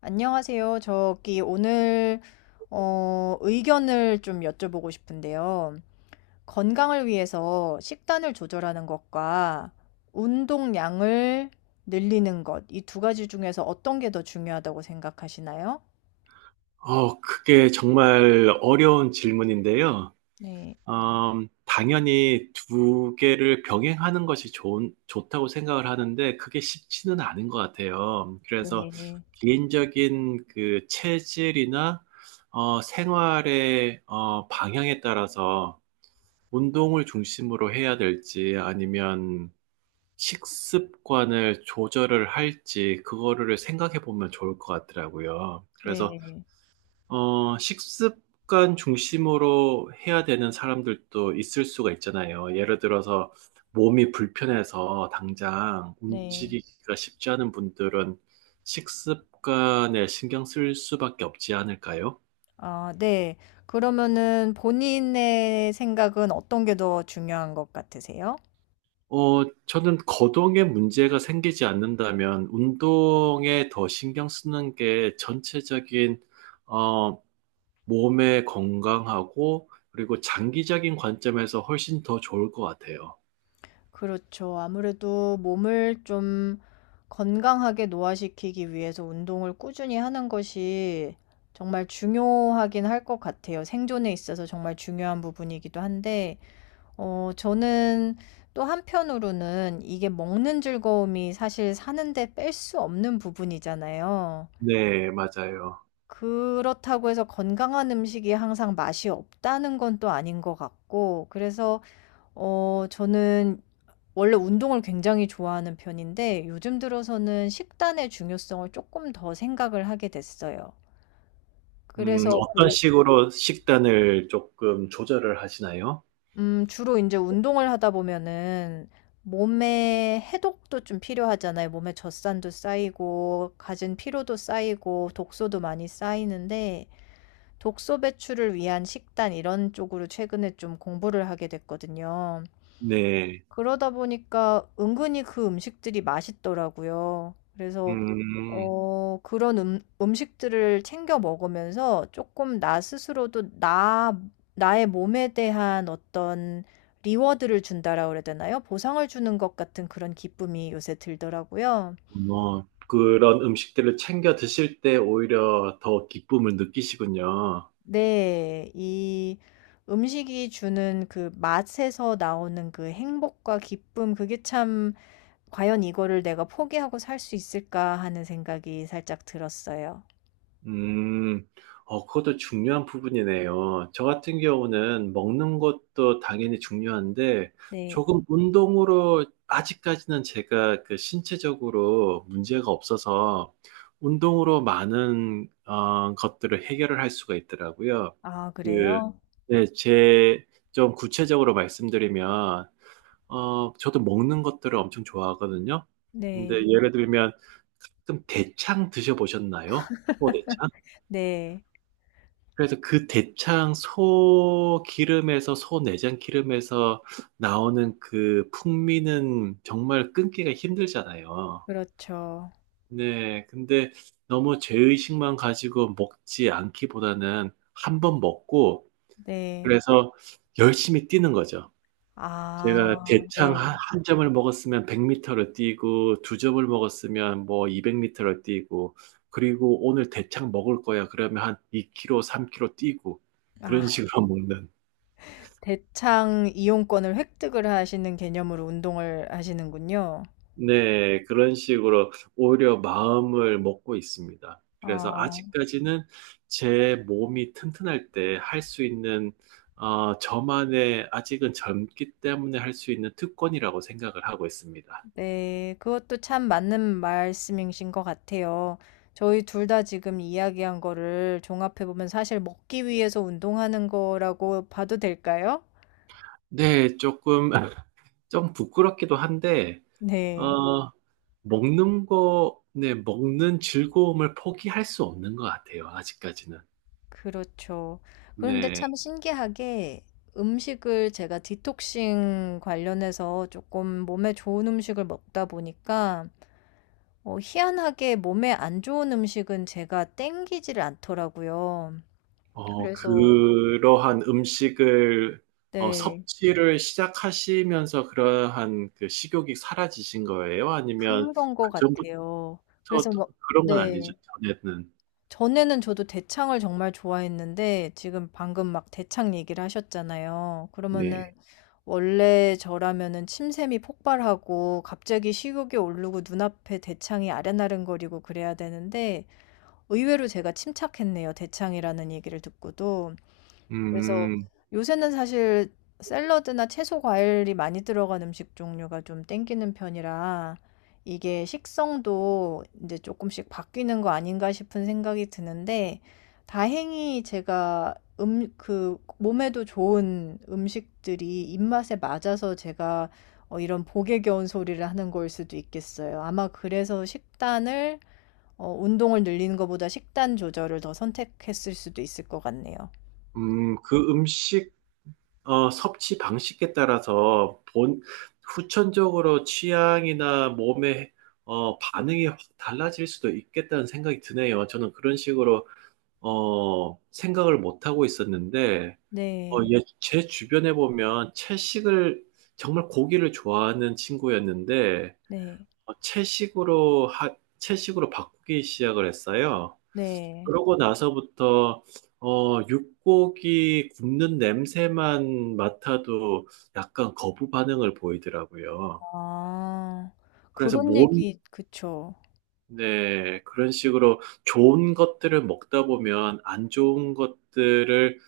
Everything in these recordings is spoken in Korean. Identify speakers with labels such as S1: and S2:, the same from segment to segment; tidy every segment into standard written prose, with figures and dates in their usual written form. S1: 안녕하세요. 저기 오늘 의견을 좀 여쭤보고 싶은데요. 건강을 위해서 식단을 조절하는 것과 운동량을 늘리는 것, 이 두 가지 중에서 어떤 게 더 중요하다고 생각하시나요?
S2: 그게 정말 어려운 질문인데요.
S1: 네,
S2: 당연히 두 개를 병행하는 것이 좋다고 생각을 하는데 그게 쉽지는 않은 것 같아요. 그래서
S1: 네,
S2: 개인적인 그 체질이나 생활의 방향에 따라서 운동을 중심으로 해야 될지 아니면 식습관을 조절을 할지 그거를 생각해 보면 좋을 것 같더라고요. 그래서
S1: 네,
S2: 식습관 중심으로 해야 되는 사람들도 있을 수가 있잖아요. 예를 들어서 몸이 불편해서 당장
S1: 네.
S2: 움직이기가 쉽지 않은 분들은 식습관에 신경 쓸 수밖에 없지 않을까요?
S1: 아, 네. 그러면은 본인의 생각은 어떤 게 더 중요한 것 같으세요?
S2: 저는 거동에 문제가 생기지 않는다면 운동에 더 신경 쓰는 게 전체적인, 어, 몸의 건강하고 그리고 장기적인 관점에서 훨씬 더 좋을 것 같아요.
S1: 그렇죠. 아무래도 몸을 좀 건강하게 노화시키기 위해서 운동을 꾸준히 하는 것이 정말 중요하긴 할 것 같아요. 생존에 있어서 정말 중요한 부분이기도 한데, 저는 또 한편으로는 이게 먹는 즐거움이 사실 사는데 뺄 수 없는 부분이잖아요.
S2: 네, 맞아요.
S1: 그렇다고 해서 건강한 음식이 항상 맛이 없다는 건 또 아닌 것 같고, 그래서 저는 원래 운동을 굉장히 좋아하는 편인데 요즘 들어서는 식단의 중요성을 쪼끔 더 생각을 하게 됐어요. 그래서
S2: 어떤
S1: 그
S2: 식으로 식단을 조금 조절을 하시나요?
S1: 주로 인제 운동을 하다 보면은 몸에 해독도 좀 필요하잖아요. 몸에 젖산도 쌓이고 가진 피로도 쌓이고 독소도 많이 쌓이는데 독소 배출을 위한 식단 이런 쪽으로 최근에 좀 공부를 하게 됐거든요.
S2: 네.
S1: 그러다 보니까 은근히 그 음식들이 맛있더라고요. 그래서
S2: 음.
S1: 그런 음식들을 챙겨 먹으면서 조금 나 스스로도 나의 몸에 대한 어떤 리워드를 준다라 그래야 되나요? 보상을 주는 것 같은 그런 기쁨이 요새 들더라고요.
S2: 뭐 그런 음식들을 챙겨 드실 때 오히려 더 기쁨을 느끼시군요.
S1: 네, 이 음식이 주는 그 맛에서 나오는 그 행복과 기쁨, 그게 참 과연 이거를 내가 포기하고 살 수 있을까 하는 생각이 살짝 들었어요.
S2: 음, 그것도 중요한 부분이네요. 저 같은 경우는 먹는 것도 당연히 중요한데,
S1: 네.
S2: 조금 운동으로, 아직까지는 제가 그 신체적으로 문제가 없어서, 운동으로 많은, 것들을 해결을 할 수가 있더라고요.
S1: 아,
S2: 그,
S1: 그래요?
S2: 네, 좀 구체적으로 말씀드리면, 저도 먹는 것들을 엄청 좋아하거든요.
S1: 음.
S2: 근데
S1: 네.
S2: 예를 들면, 가끔 대창 드셔보셨나요? 호대창?
S1: 네.
S2: 그래서 그 대창 소 기름에서, 소 내장 기름에서 나오는 그 풍미는 정말 끊기가 힘들잖아요.
S1: 그렇죠.
S2: 네. 근데 너무 죄의식만 가지고 먹지 않기보다는 한 번 먹고,
S1: 네.
S2: 그래서 열심히 뛰는 거죠. 제가
S1: 아,
S2: 대창 한
S1: 네.
S2: 한 점을 먹었으면 100m 를 뛰고 두 점을 먹었으면 뭐 200m 를 뛰고 그리고 "오늘 대창 먹을 거야." 그러면 한 2킬로 3킬로 뛰고 그런
S1: 아,
S2: 식으로 먹는
S1: 대창 이용권을 획득을 하시는 개념으로 운동을 하시는군요.
S2: 네. 그런 식으로 오히려 마음을 먹고 있습니다. 그래서
S1: 어,
S2: 아직까지는 제 몸이 튼튼할 때 할 수 있는 저만의 아직은 젊기 때문에 할 수 있는 특권이라고 생각을 하고 있습니다.
S1: 네. 그것도 참 맞는 말씀이신 것 같아요. 저희 둘 다 지금 이야기한 거를 종합해 보면 사실 먹기 위해서 운동하는 거라고 봐도 될까요?
S2: 네. 쪼끔 좀 부끄럽기도 한데,
S1: 네.
S2: 어, 먹는 거, 네, 먹는 즐거움을 포기할 수 없는 것 같아요, 아직까지는.
S1: 그렇죠. 그런데
S2: 네,
S1: 참 신기하게 음식을 제가 디톡싱 관련해서 조금 몸에 좋은 음식을 먹다 보니까 희한하게 몸에 안 좋은 음식은 제가 땡기질 않더라고요. 그래서
S2: 그러한 음식을,
S1: 네,
S2: 섭취를 시작하시면서 그러한 그 식욕이 사라지신 거예요? 아니면
S1: 그런 것
S2: 그전부터
S1: 같아요.
S2: 또
S1: 그래서 뭐,
S2: 그런 건 아니죠,
S1: 네.
S2: 전에는.
S1: 전에는 저도 대창을 정말 좋아했는데 지금 방금 막 대창 얘기를 하셨잖아요.
S2: 네.
S1: 그러면은 원래 저라면은 침샘이 폭발하고 갑자기 식욕이 오르고 눈앞에 대창이 아른아른거리고 그래야 되는데 의외로 제가 침착했네요. 대창이라는 얘기를 듣고도. 그래서
S2: 음,
S1: 요새는 사실 샐러드나 채소 과일이 많이 들어간 음식 종류가 좀 땡기는 편이라 이게 식성도 이제 조금씩 바뀌는 거 아닌가 싶은 생각이 드는데 다행히 제가 그 몸에도 좋은 음식들이 입맛에 맞아서 제가 이런 복에 겨운 소리를 하는 걸 수도 있겠어요. 아마 그래서 운동을 늘리는 것보다 식단 조절을 더 선택했을 수도 있을 것 같네요.
S2: 그 음식, 섭취 방식에 따라서 후천적으로 취향이나 몸의 반응이 확 달라질 수도 있겠다는 생각이 드네요. 저는 그런 식으로 생각을 못 하고 있었는데
S1: 네.
S2: 예, 제 주변에 보면 채식을 정말 고기를 좋아하는 친구였는데
S1: 네.
S2: 채식으로 바꾸기 시작을 했어요.
S1: 네.
S2: 그러고 나서부터 육고기 굽는 냄새만 맡아도 약간 거부 반응을 보이더라고요.
S1: 아.
S2: 그래서
S1: 그런 얘기 그쵸.
S2: 네, 그런 식으로 좋은 것들을 먹다 보면 안 좋은 것들을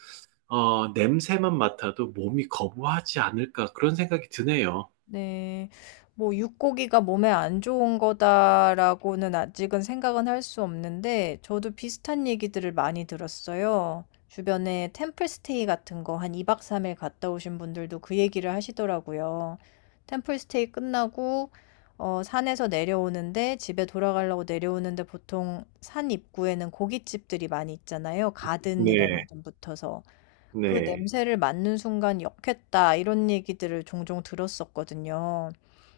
S2: 냄새만 맡아도 몸이 거부하지 않을까 그런 생각이 드네요.
S1: 네. 뭐 '육고기가 몸에 안 좋은 거다.'라고는 아직은 생각은 할 수 없는데 저도 비슷한 얘기들을 많이 들었어요. 주변에 템플 스테이 같은 거 한 2박 3일 갔다 오신 분들도 그 얘기를 하시더라고요. 템플 스테이 끝나고 산에서 내려오는데 집에 돌아가려고 내려오는데 보통 산 입구에는 고깃집들이 많이 있잖아요. 가든이라는
S2: 네,
S1: 이름 붙어서. 그
S2: 네,
S1: 냄새를 맡는 순간 역했다 이런 얘기들을 종종 들었었거든요.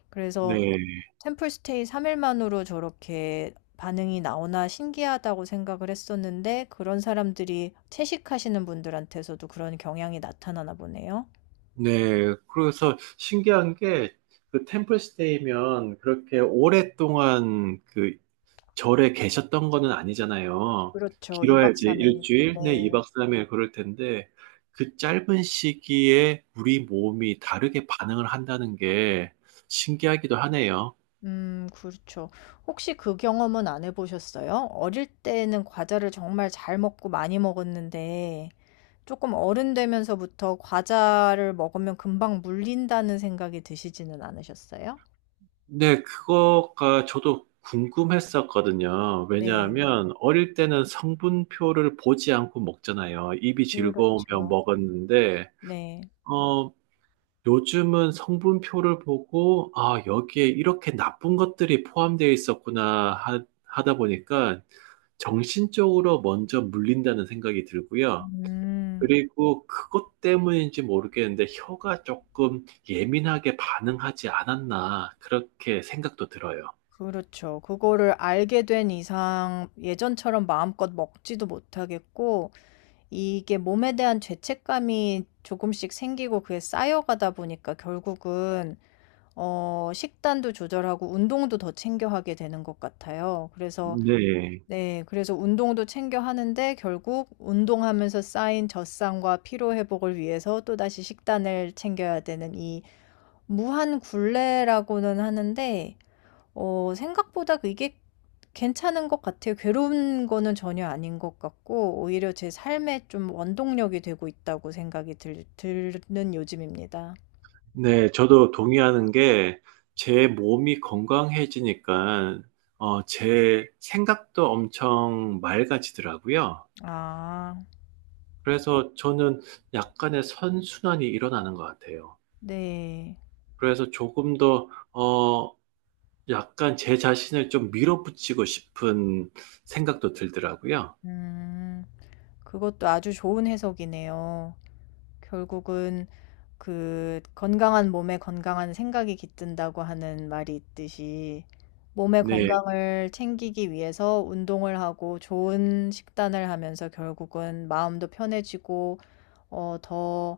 S1: 그래서
S2: 네,
S1: 템플 스테이 3일 만으로 저렇게 반응이 나오나 신기하다고 생각을 했었는데 그런 사람들이 채식하시는 분들한테서도 그런 경향이 나타나나 보네요.
S2: 네. 그래서 신기한 게 그 템플스테이면 그렇게 오랫동안 그 절에 계셨던 거는 아니잖아요.
S1: 그렇죠. 2
S2: 길어야
S1: 박
S2: 이제
S1: 3일 일.
S2: 일주일 네
S1: 네.
S2: 2박 3일 그럴 텐데 그 짧은 시기에 우리 몸이 다르게 반응을 한다는 게 신기하기도 하네요.
S1: 그렇죠. 혹시 그 경험은 안 해 보셨어요? 어릴 때는 과자를 정말 잘 먹고 많이 먹었는데 조금 어른 되면서부터 과자를 먹으면 금방 물린다는 생각이 드시지는 않으셨어요?
S2: 네, 그거가 저도 궁금했었거든요.
S1: 네.
S2: 왜냐하면 어릴 때는 성분표를 보지 않고 먹잖아요. 입이 즐거우면
S1: 그렇죠.
S2: 먹었는데,
S1: 네.
S2: 어, 요즘은 성분표를 보고, 아, 여기에 이렇게 나쁜 것들이 포함되어 있었구나 하다 보니까 정신적으로 먼저 물린다는 생각이 들고요.
S1: 음.
S2: 그리고 그것 때문인지 모르겠는데 혀가 조금 예민하게 반응하지 않았나 그렇게 생각도 들어요.
S1: 그렇죠. 그거를 알게 된 이상 예전처럼 마음껏 먹지도 못하겠고 이게 몸에 대한 죄책감이 조금씩 생기고 그게 쌓여가다 보니까 결국은 식단도 조절하고 운동도 더 챙겨 하게 되는 것 같아요. 그래서
S2: 네.
S1: 네. 그래서 운동도 챙겨 하는데 결국 운동하면서 쌓인 젖산과 피로 회복을 위해서 또다시 식단을 챙겨야 되는 이 무한 굴레라고는 하는데 생각보다 이게 괜찮은 것 같아요. 괴로운 거는 전혀 아닌 것 같고 오히려 제 삶에 좀 원동력이 되고 있다고 생각이 들 드는 요즘입니다.
S2: 네, 저도 동의하는 게 제 몸이 건강해지니까 제 생각도 엄청 맑아지더라고요.
S1: 아.
S2: 그래서 저는 약간의 선순환이 일어나는 것 같아요.
S1: 네.
S2: 그래서 조금 더, 약간 제 자신을 좀 밀어붙이고 싶은 생각도 들더라고요.
S1: 음. 그것도 아주 좋은 해석이네요. 결국은 그 건강한 몸에 건강한 생각이 깃든다고 하는 말이 있듯이 몸의
S2: 네.
S1: 건강을 챙기기 위해서 운동을 하고 좋은 식단을 하면서 결국은 마음도 편해지고 어 더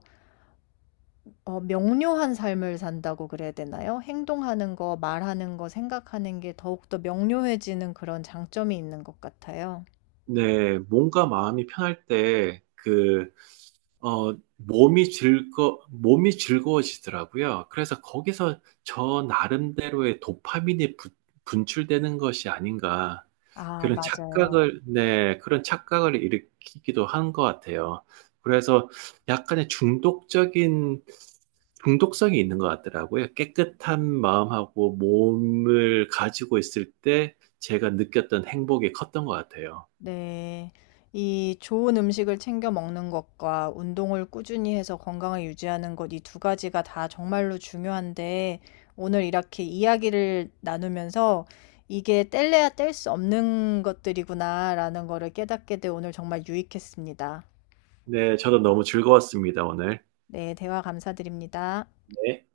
S1: 어 명료한 삶을 산다고 그래야 되나요? 행동하는 거, 말하는 거, 생각하는 게 더욱더 명료해지는 그런 장점이 있는 것 같아요.
S2: 네, 몸과 마음이 편할 때, 몸이 즐거워지더라고요. 그래서 거기서 저 나름대로의 도파민이 분출되는 것이 아닌가.
S1: 아,
S2: 그런
S1: 맞아요.
S2: 착각을, 네, 그런 착각을 일으키기도 한 것 같아요. 그래서 약간의 중독성이 있는 것 같더라고요. 깨끗한 마음하고 몸을 가지고 있을 때 제가 느꼈던 행복이 컸던 것 같아요.
S1: 네. 이 좋은 음식을 챙겨 먹는 것과 운동을 꾸준히 해서 건강을 유지하는 것, 이 두 가지가 다 정말로 중요한데, 오늘 이렇게 이야기를 나누면서 이게 뗄래야 뗄 수 없는 것들이구나라는 거를 깨닫게 돼 오늘 정말 유익했습니다.
S2: 네, 저도 너무 즐거웠습니다, 오늘.
S1: 네, 대화 감사드립니다.
S2: 네.